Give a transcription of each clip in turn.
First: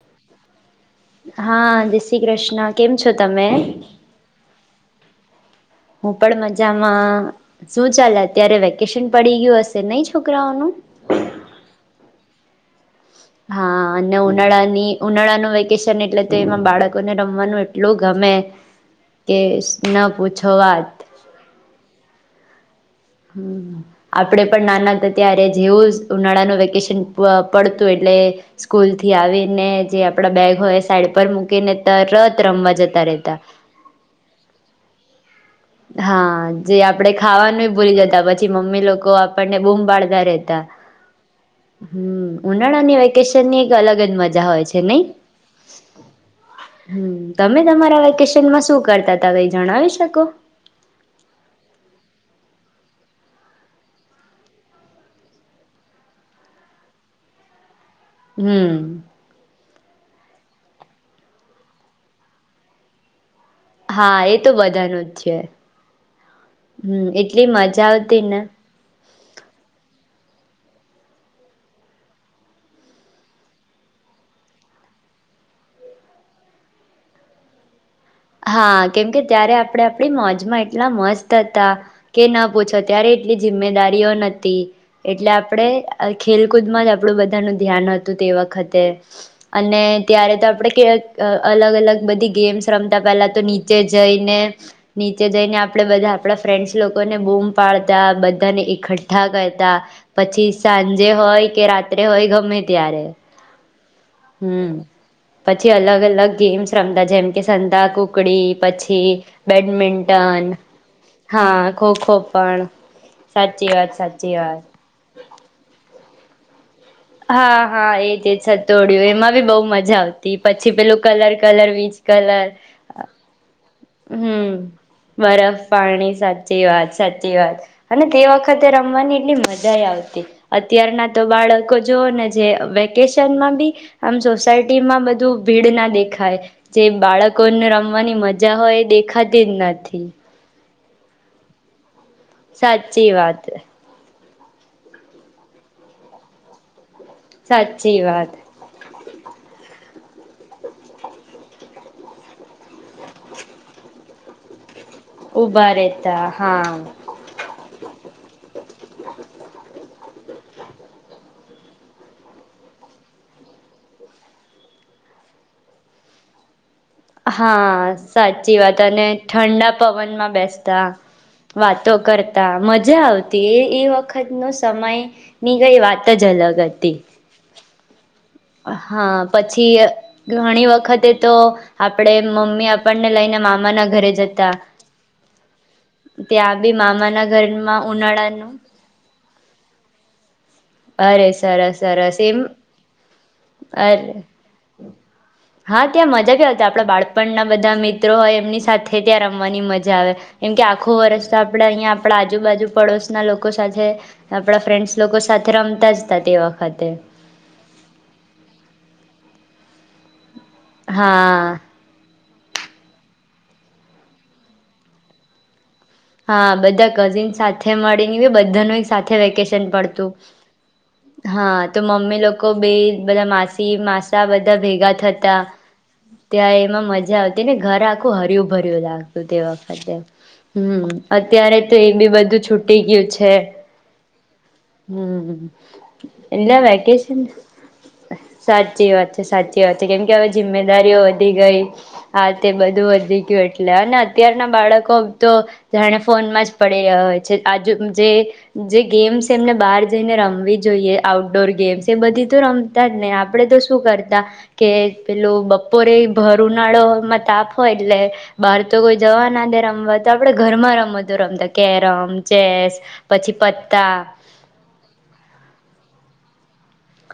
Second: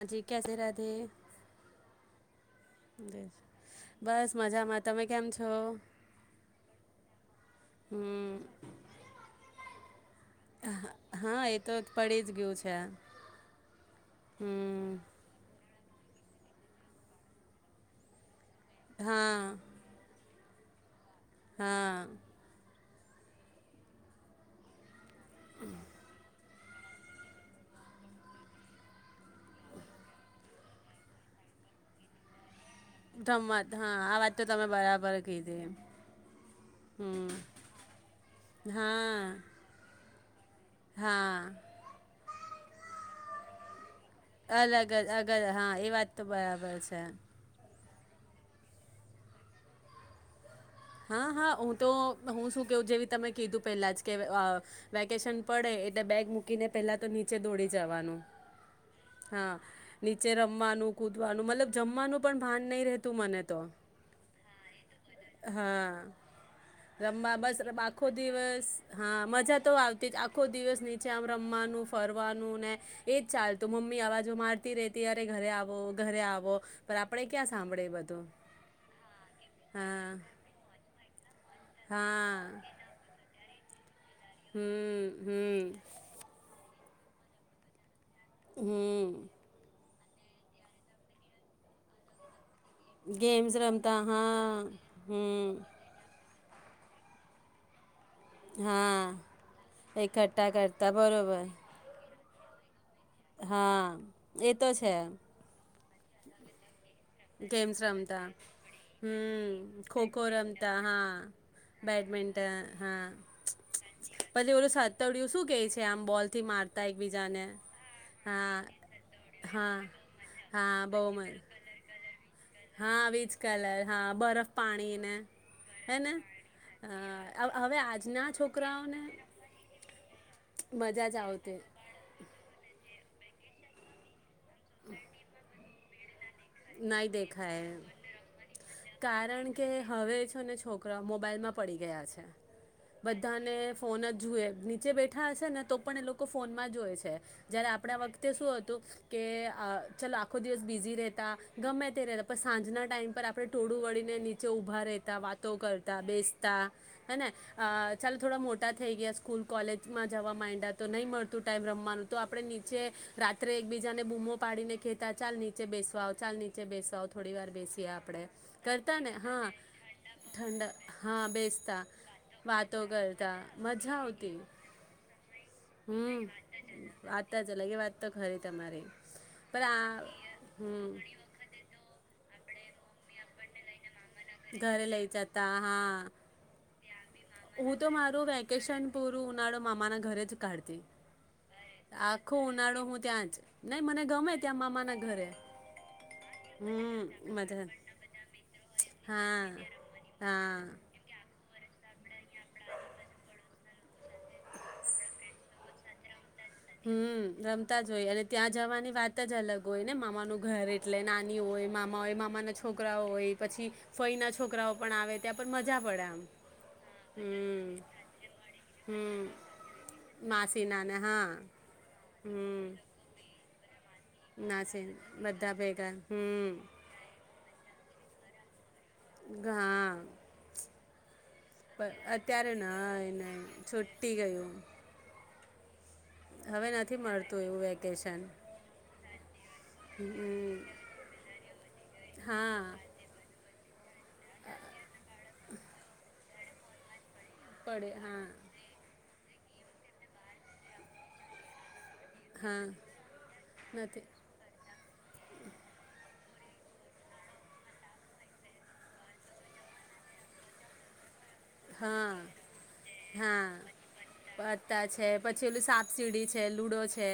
હાજી કેસે રાધે હા જ શ્રી કૃષ્ણ કેમ છો તમે? બસ મજામાં તમે કેમ છો? હું પણ મજામાં. શું ચાલે હમ અત્યારે વેકેશન પડી ગયું હશ શે નઈ છ હઅ-હા, એ તો પડી જ ગ્યું છે. હા અને હમ ઉનાળાની ઉનાળાનું વેકે વેકેશન એટલે તો એમાં બાળકોને રમવાનું એટલું ગમે. કે હા ન પુછો છો વાત. હા. હમ્મ. આપડે પણ નાના હતા ત્યારે જેવું ઝ ઉનાળાનું વેકેશન પઅ-પડતું એટલે સ્કૂલથી આવીને જે આપડા બેગ હોય સાઈડ પર મૂકીને તરત રમવા જતા રહેતા રમત. હા, આ વાત તો તમે બરાબર કીધે. હા, જે આપડે ખાવાનુંય ભૂલી જતા પછી મમ્મી લોકો હા આપડને બૂમ પાડ - તા રેતા. હા હમ્મ, ઉનાળની વેકે શનની એક અગલ અલગ જ અગજ. હા, એ વાત તો બરાબર છે. હમ તમે તમારા વેકેશનમાં શું કરતા તા કઈ જણાવી શકો? હા હા હું તો હું શું કેવ જેવી તમે કીધું પેલા જ કે અ વેકશન પડે એટલે બેગ મૂકીને પેલા તો નીચે દોડી જવાનું. હમ હા. નીચે રમવાનું, કુદવાનું મતલબ જમવાનું પણ ભાન નય રહેતું મને. તો હા, એ તો બધાંનું જ છે. હા, હમ રમવા એટલી બસ ર મજા આખો આવતી ને દિવસ હા, મજા તો આવતી જ આખો દિવસ નીચે આમ રમવાનું, ફરવાનું ને એ જ ચાલતું. મમ્મી અવાજો મારતી રેતી અરે ઘરે આવો, ઘરે આવો પણ આપડે ક્યાં સાંભળે બ હા, કેમકે ત્યારે આપરે આપડી મોજમાં એટલા મસ્ત હતા કે ન હા પૂછો ત્યારે કે જીમ્મેદારી રિયો નતી હમ એટલે હમ આપડે ખેલકૂદમાં જ આપડું બધાનું ધ્યાન હત તે વખતે હમ અને ત્યારે તો આપડે કે અલગ અલગ બધી ગેમ્સ રમ પેલા તો ગેમ્સ નીચે રમતા જઈને, હા નીચે હમ જઈને આપડે બધા ફ્રેન્ડસ લોકોને બૂમ પાડ તા બંધાને હા એકઠ્ઠા કરતા, એકઠ્ઠા પછી કરતા સાંજે હોય બરોબર કે રાત્રે હોય ગમે ત્યારે હા. એતો છે. છી અલગ અલગ ગેમ્સ રમતા જેમ કે ગેમ્સ સંતા રમતા કુકડી પછી હમ્મ, ખોખો બેડમિન્ટન રમતા, હા ખોખો બેડમિન્ટન પણ હા, સાચી વાત સાચી પછી વાત ઓલું સાતડિયું શું કેય છે આમ બોલ થી માર હા, હા, એજ એજ સતોડિયું એમાં બી બો હા મજા આવતી પછી હા પેલું બહુ મ કલર કલર વી કલર હા વીજ કલર હા બરફ હમ્મ, પાણીને બરફ હે ને પાણી સાચી વાત સાચી અ વાત હવે અને તે આજના વખતે છોકરાઓને રમવાની એટલી મજાએ આવતી, અત્યારના મજા જ તો આવતી બાળક જોવોને જે ર્વેંકેશનમાં બી આમ જો [unintelligible] માં બધું ભીડ ના દેખાય. જે નહીં બાળકોને દેખાય રમવાની મજા હોય, એ દેખાતીજ નથી. રા મોબાઈલમાં પડી ગયા છે. સાચી વાત. બધાને ફોન જ જુએ, નીચે બેઠા હશે ને તો પણ એ લોકો ફોનમાં જોવે છે. જ્યારે સાચી આપડા વાત વખતે શું હતું કે ચાલ આખો દિવસ બીઝી રે ગમે તે રેહ પણ સાંજના ટાઈમ પર આપડે ટોળું વળીને નીચે ઊભા રેહ તા વાતો ઉભા કરતા, રહેતા બેસતા હા હેને, ચાલ થોડા મોટા થઈ ગયા સ્કૂલ કોલેજમાં જવા માડ અત્યારે તો નઈ મળતું ટાઈમ રમવાનું તો આપડે નીચે રાત્રે એકબીજાને બૂમો પાડીને કેતા ચાલ નીચે બેસ વા આવ ચાલ નીચે બેસ હા, સાચી વાત અને ને હા ઠંડા પવનમાં ઠંડા બેસતા, હા બેસતા વાતો કરતા, વાતો મજા કરતા આવતી, એ એ મજા વખત આવતી નો સમય ની ગઈ વાત હમ જ અલગ અતી. વાત જ અલગ એ વાત તો ખરી તમારી હા, પણ પછી આ ઘણી ઘણી હમ વખતે તો આપડે મમ્મી આપણને લઈને મામાના ઘરે જતા ઘરે લઇ જતા, હા. ત્યાં બી મામા ના હું તો મારું વેકેશન પૂરું ઉનાળું મામા ના ઘરે જ કાઢતી અરે સરસ સરસ આખો એમ ઉનાળો હું ત્યાં જ નહી અરે મને ગમે ત્યાં મામાના ઘરે હા ત્યાં મજા કે આપડા હમ બાળપણના મજા બધા મિત્રો હોય એમની સાથે ત્યાં હા રમવાની મજા આવે એમ કે હા આખું વર્ષ આપડા અહંયા આપ આજુબાજુ પડોશ ના લોકો સાથે, આપડા ફ્રેન્ડસ લોકો સાથે રમતા જ તે વખતે હમ્મ રમતા જ હોય અને ત્યાં જવાની વાત જ અલગ હોયને મામાનું ઘર એટલે નાની હા હોય મામા હોય મા માના છોકરાઓ હોય પછી ફઈ ના છોકરાઓ પણ આવે ત્યાં મ હા બધા કઝિન સાથે મળીને બધાનું એક સાથે હમ વેકેશન પડતું. હા. તો મમ્મી લોકો બે હમ બધા મા માસી મા સા બધા ના છે ભેગા થતા બધા ભેગા હમ ત્યાં એમાં મજા આવતી ને ઘર આખો હરિયું ભર યુ લાગતું તે વખતે. હા હમ અત્યારે તો એ પણ બી બધું અત્યારે નય છૂટી ગયું નય છે. છૂટી ગયું હમ્મ એટલે હવે નથી વેકેશન મળતું એવું વેકેશન સાચી વાત છે સાચી વાત છે કેમ કે હવે હમ જિમ્મેદારીઓ વધી ગઈ આ તે હા બધું વધી ગયું એટલે લેનો ના અત્યાર ના બાળકો તો જાણે ફોનમાં જ પડી રહ્યો હોય જ આજ પડે જે હા જે ગેમ્સ તેમને બહાર જઈને રમવી જોઈએ આઉટડોર ગેમ્સ એ બધી તો હા રમતા જ ને આપડે તો શું નથી કરતા કે પેલું બપોરે ભર ઉનાળો માં તાપ હોય એટલે બહાર તો કોઈ જવા ના દે રમવા તો આપડે ઘરમાં રમત જો રમતા કેરમ હા ચેસ પછી હા પત્તા પત્તા છે પછી ઓલું સાપસીડી છે લુડો હે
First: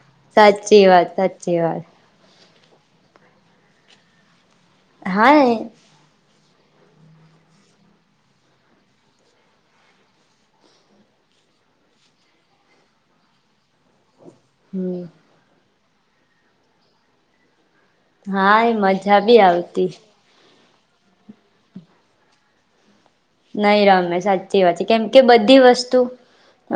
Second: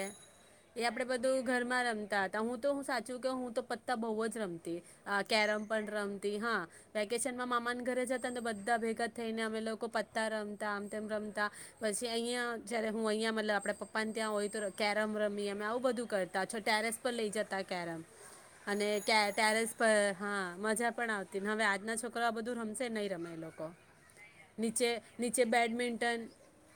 એ સાચી આપડે વાત બધું સાચી વાત ઘરમાં રમતા હતા હું તો હું સાચું કે હું તો પત્તા બહુ જ રમી તે આ હા એ કેરમ પણ રમ કે હા વેકેશન માં મામાના ઘરે જતાને તો બધા ભેગા થઈને અમે લોકો પત્તા રમતા, આમ તેમ રમતા. પછી અહીંયા જ્યારે હું અહીંયા મતલબ આપણા પપ્પાને ત્યાં હોય તો હમ કેરમ રમીએ. મે આવું બધું કરતા છ ટેરેસ પર લઈ જતા કેરમ હા એ અને કે મજા બી ટેરેસ આવતી પર, હા. મજા પણ આવતી ને હવે આજના છોકરો આ બધું રમશે નહી [unintelligible] લોકો. [unintelligible] સાચી વાત છે નીચે કેમ કે નીચે બધી વસ્તુ બેડમિન્ટન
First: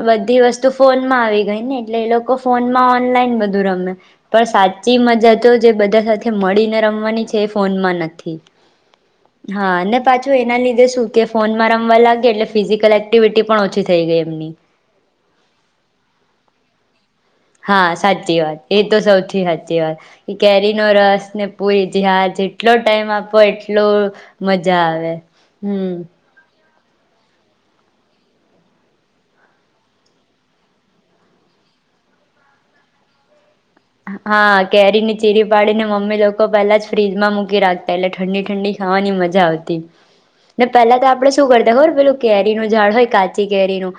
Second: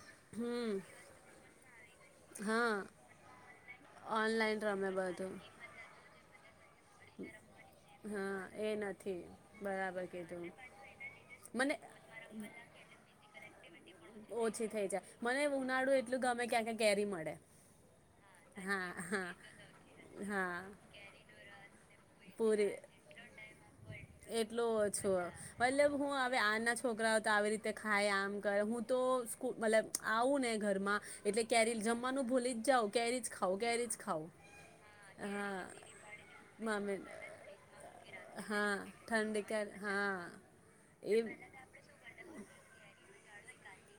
બધી વસ્તુ હમ ફોનમાં આવી ગઈ ને એટલે લોકો હા ફોનમાં ઓનલાઈન બધું રમે પણ ઓનલાઈન રમે સાચી મજા બધું તો જે બધા સાથે મડીને રમવાની છે ફોમાં હા નથી એ નથી હા ને બરાબર પાછું કીધું એના લીધે શું કે ફોનમાં મને રમવા લાગે એટલે ફીઝિકલ એક્ટિવિટી પણ ઓછી થઈ ગઈ એમની ઓછી થઈ જાય મને ઉનાળું એટલું ગમે ક્યા ક્યા કેરી મળે હા સાચી વાત એ હા તો હા સૌથી સાચી વાત હા કેરીનો રસ ને પુરી જી હા જેટલો પૂરી ટાઈમ આપો એટલો મજા આવે હમ્મ નાના છોકરાઓ તો આવી રીતે ખાય આમ કરે હું તો મતલબ આવું ને ઘરમાં એટલે કેરી જમવાનું ભૂલી જ જાઉ કેરી જ ખાઉ હા કેરી ની ચીરી હા પાડીને મમ્મી લોકો પેલા જ મામી ફ્રીજમાં મુકી ગિરાત પલે ઠંડી હા ઠંડી ખાવાની ઠંડ મજા કર આવતી હા ને પેલા તો એ આપડે શું કરતા હો પેલું કે તેનું ઝાડ હોય કા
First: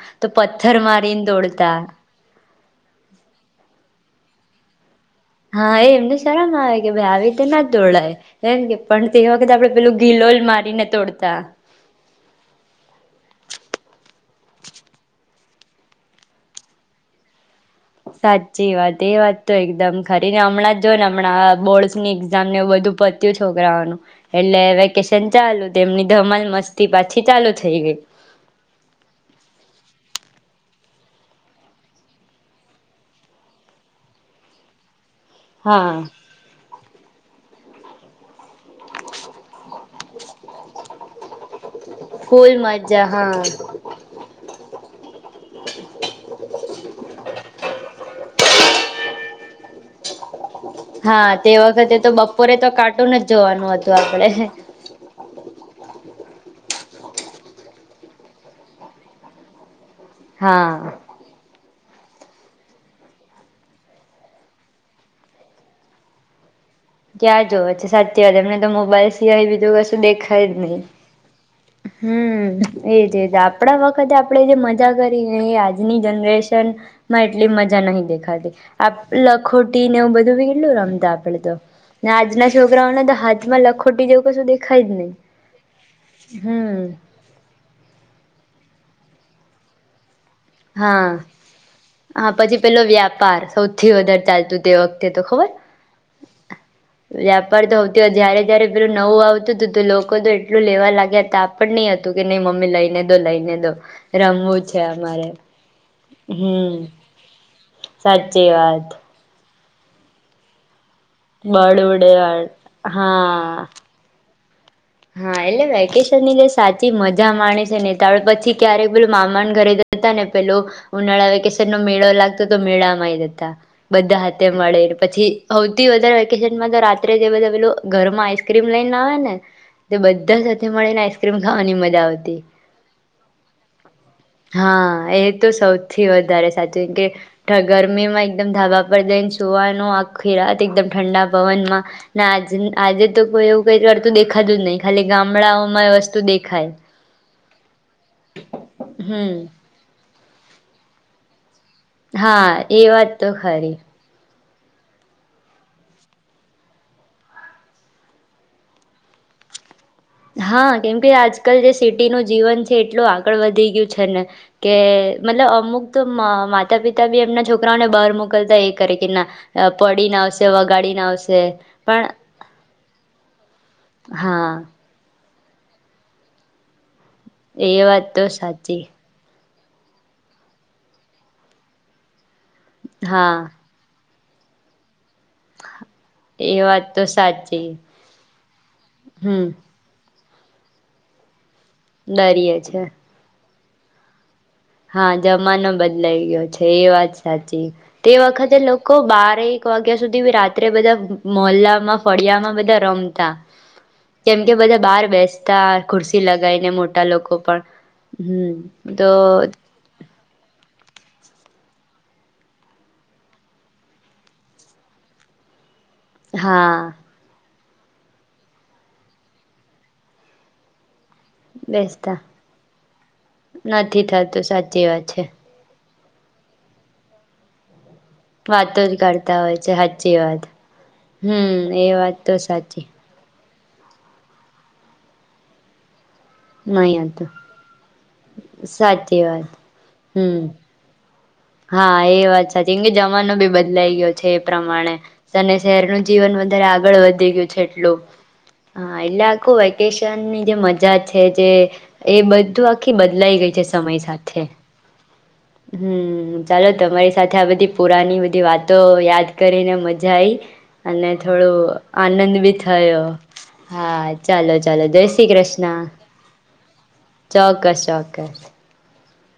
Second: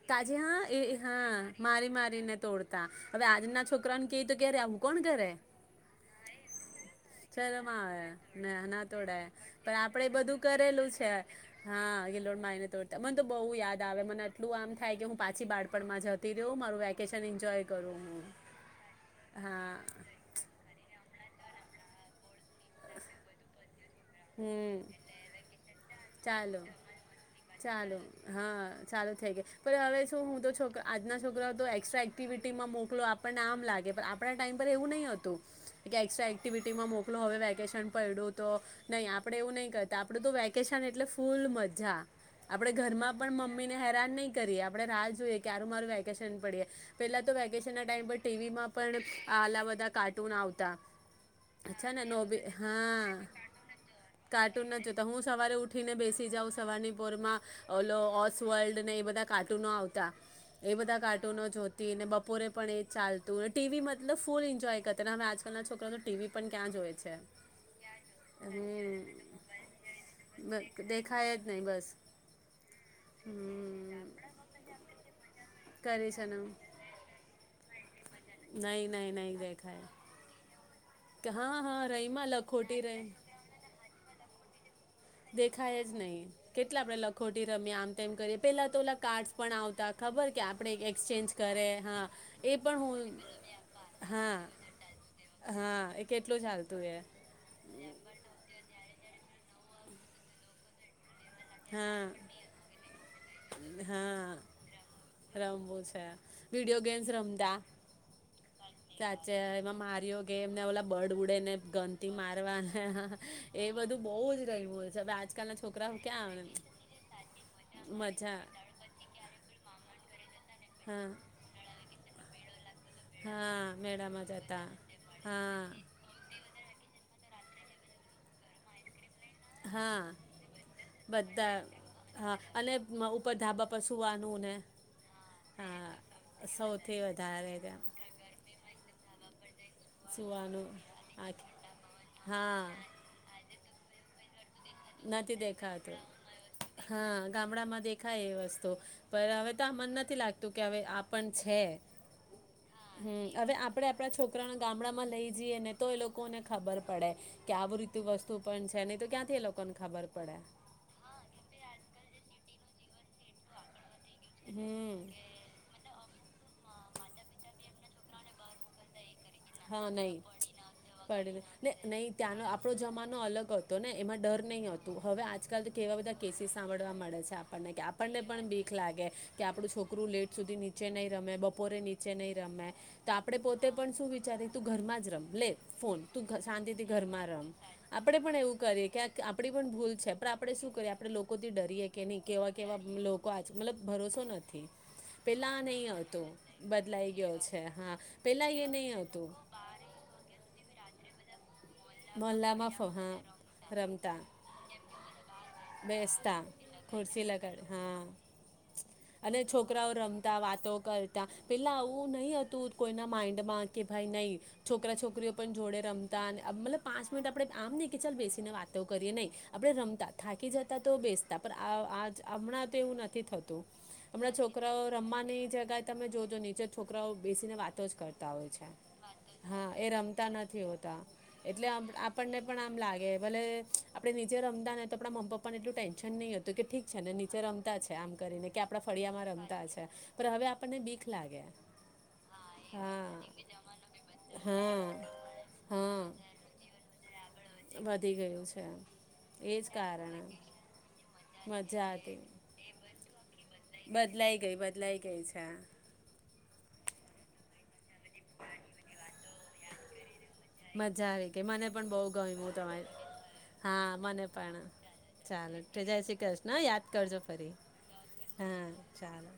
તાજે હા એ હા તોડતા મારી મારીને તોડતા હવે આજના છોકરાને તો ક્યારે કોણ કરે હા એ એમને શરમ આવે કે ભાઈ આવી રીતે ના શરમ આવે ન તોડાય એમ કે ના પણ તે તોડાય વખતે પણ પેલું આપડે બધું ગિલોલ મારીને કરેલું છે તોડતા હા લો માને તોડતા મને તો બહ યાદ આવે મને. મન થાય કે હું પાછી બાળપણમાં જતી રહી અને મારું વેકેશન એન્જોય... કરું હું સાચી વાત છે, એ વાત તો હા એકદમ ખરી ને! હમણાં જ જો ને... હમણાં બોર્ડની એક્ઝામ ને બધું પત્યું છોકરાઓનું એટલે હમ્મ વેકેશન ચાલુ તેમની ધમાલ ચાલો મસ્તી પાછી ચાલુ થઈ ચાલો ગઈ. હા ચાલુ થઈ ગય હવે શું હું તો છોકરા... આજના છોકરાઓ તો એક્સ્ટ્રા એક્ટિવિટીમાં મોકલો આપણને આમ લાગે પણ આપણા ટાઈમ પર એવું નહીં હતું. હા. કે એક્સ્ટ્રા એક્ટિવિટી મા મોકલું હવે વે વકેશન પયડો તો.. નહીં આપડે એવું નહીં કરતા આપડું તો વેકેશન એટલે... ફૂલ મજા ફૂલ આપડે મજા ઘરમાં પણ હા મમ્મીને હેરાન નહીં કરીએ. આપણે રાહ જોઈએ કે ક્યારે મારું વેકેશન પડે પેલા તો વેકેશનના ટાઈમ પર ટીવીમાં પણ આલા બધા કાર્ટૂન આવતા. હા, તે અચ્છા વખતે ને તો નોબી બપોરે તો હા કાટું ન જ જોવાનું. હતું આપડે કાર્ટૂન નજ જોતા હું સવારે ઉઠ ઉઠીને બેસી જાાવ સવારનીપોરમાં ઓલો ઓસ વર્લ્ડ ને એ બધા કાર્ટૂનો આવતા. એ હા. બધા કાર્ટૂનો જો કે એને બપોરે પણ એ ચાલતું ને, ટી વી મતલબ ફૂલ એન્જોય કરતા, હવે આજકાલના છોકરાઓ તો ટી વી પન ક્યાં જોવે છે, સાચી વાત એને તો મોબાઈલ હમ સિવાય બીજું કશું દેખાય જ નઈ, દેખાય જ નહીં બસ હમ્મ, એ જ એ જ આપણા હમ વખતે આપણે જે મજા કરીને એ આજ આજની કરી છે ને જનરેશન માં એ એટલી મજા નહીં દેખ ખાતી, નહીં નહીં નહીં દેખાય લખોટી ને એવું બધું કેટલું રમતા કે આપડે તો હા હા ને રહીમાં આજના લખોટી છોકરાઓને રહી તો હાથમાં લખોટી બીજુ કશુ દે દેખાય જ નઈ, કેટલા હમ આપડે લખોટી રમ્યા, આમ તેમ કરીએ, પેલા તો ઓલા કાર્ડસ પણ આવતા ખબર કે આપણે હા, એક્સચેન્જ કરે હા. એ પછી પણ પેલો હું વ્યાપાર સૌથી વધારે હા ચાલતો, તે વખતે તો ખબર હા એ કેટલું ચાલતું એ વ્યાપાર તો [unintelligible] જ્યારે જયારે પેલું નવું આવતું તો તો લોકો તો એટલું લેવા લાગ્યા તા પણ ની હા હતું કે, નઈ મમ્મી લઈને દો, લઈને દો, હા રમવું છે અમારે રમવું વિડીયો હમ ગેમ્સ રમતા સાચી વાત. સાચે એમાં માર્યો કે એમને ઓલા બર્ડ ઉડે ને ગંનથી બળવડ મારવા હા એ બધું બઉ જ [unintelligible] હોય છે હવે આજકાલના છોકરા તેની ક્યાં આવે જે સાચી મજા માણે છે નેતા આપળ મજા પછી ક્યારેક બોલ મામા ન ઘરે જ તાને પેલું હા ઉનાળા વેકેશનનો મેળો લાગ તો મેળામાંય જતા હા બધા મેળામાં હાથે જતા મળેને પછી હા હૌથી વધારે વેકેશનમાં તો રા તે જે બધા પેલુ ઘરમાં આઈસક્રીમ લઈ ને આવે ને હ. તે હા બધા સાથે મળીને આઈસ્ક્રીમ બધા ખાવાની મજા આવતી, હા અને મ- ઉપર ધાબા પર સુવાનું ને હા એ તો હા સૌથી વધારે સાચું સૌથી કે વધારે ધ ત્યાં ગરમીમાં એકદમ ધાબા પર જઈન ધોવાનું આખી રાત સુવાનું એકદમ ઠંડા આખી પવનમાં ને આજ હા આજે તો કોઈ એવું કોઈક વાર તો દેખાતુ જ નઈ ખાલી નથી ગામડાઓમાં એ દેખાતું વસ્તુ દેખાય. હા ગામડામાં દે ખાય એ વસ્તુ હમ પર હવે તો આ મન નથી લાગ તો કે હવે આપણ છે. હા એ વાત તો ખરી. ઉપકરાણ ગામડામાં લઈ જઈએ ને તો એ લોકો ને ખબર પડે કે આવું રીત વસ્તુ પણ છે નને તો ક્યાંથી એ લોકો હા કેમ કે આજકાલ જે સિટીનું જીવન છે. એટું આગળ વધી ગયું. ને કે હમ મતલબ અમુક તો માતા પિતા બી એમના છોકરાઓને. બહાર મોકલતા એ કરે કે ના. હા પડીને નહી આવશે વગાડીને પડી આવશે પણ નહી ત્યાંનો આપણો જમાનો અલગ હતો. ને એમાં ડર હા નહીં આવતું હવે આજ. આજકાલ તો કેવાધા કેસીસ સાંભળવા મળે છે. એ આપણને કે વાત આપણને તો પણ ભીખ સાચી લાગે. કે આપડું છોકરું લેટ સુધી નીચે નહી રમે બપોરે નીચે નહી રમે. તો આપડે હા પોતે પણ શું. જ્યારે તું ઘરમાં જ રમ. લે ફોન તું એ શાંતિથી વાત તો ઘર માં રમ સાચી આપડે પણ એવું કરીએ કે હમ આપડી પણ ભૂલ છે. આપણે શું કરીએ આપણે લોકો. ડરીએ કે નહી કેવા ડરીએ કેવા છે લોકો મતલબ ભરોસો નથી. હા પહેલાં જમાનો નહીં હતો બદલાઈ ગયો છે એ વાત બદલાઈ ગયો છે સાચી હા તે પહેલાં વખતે એ લોકો નહીં હતું બારે એક વાગ્યા સુધી બી રાત્રે બધા મોલા ફળિયામાં મહોલ્લામાં બધા ફ રમતા હા રમતા કેમ કે બધા બહાર બેસતા ખુરશી બેસતા લગાવીને મોટા ખુરશી લોકો લગાડ પણ હા હમ તો અને છોકરાઓ રમતા વાતો કરતા પેલા આવું નહીં હતું કોઈના માઇન્ડમાં કે ભાઈ નહીં છોકરા છોકરીઓ પણ જોડે રમતા અને હા મતલબ આપણે આમ નહી કે ચાલ બેસીને વાતો કરીએ નહી આપડે રમતા થાકી જતા તો બેસીતા બેસતા હમણાં તો એવું નથી થતું નથી હમણાં થતું સાચી છોકરાઓ વાત છે રમવાની જગ તમે જોજો નીચે છોકરાઓ બેસીને વાતો જ કરતા હોય છે. વાતો જ કરતા હોય હા છે એ સાચી રમતા વાત નથી હોતા હમ એટલે એ વાત તો આપણને પણ આમ સાચી લાગે ભલે આપણે નીચે રમતા ને તો આપણા મમ પાપા ને એટલું ટેન્ નહી હતું કે ઠીક નહી છે ને હતું નીચે રમતા છે આમ કરીને કે આપણા સાચી ફળિયામાં વાત રમતા છે પણ હવે હમ આપણને બીક લાગે હા એ વાત સાચી એ કે હા જમાનો બી બદલાઈ ગયો છે એ હા પ્રમાણે અને શહેરનું હા જીવન બ આગળ વધી યું એટલું વધી ગયું છે હા એટલે આખું એજ કારણે વેકેશનની જે મજા જે મજા એ હતી બધું આખી બદલાઈ ગઈ છે. બદલાઈ ગઈ બદલાઈ ગઈ છે. હમમ ચાલો તમારી સાથે આ બધી પુરાની બધી વાતો યાદ કરીને મજા આયી મજા આવી ગઈ મને પણ બો ગયમુ બી તમાર થયો હા મને ચાલો પણ ચાલો જય શ્રી ચાલો કૃષ્ણ જય શ્રી કૃષ્ણ યાદ કરજો ફરી ચોક્કસ ચોક્કસ હા. ચાલો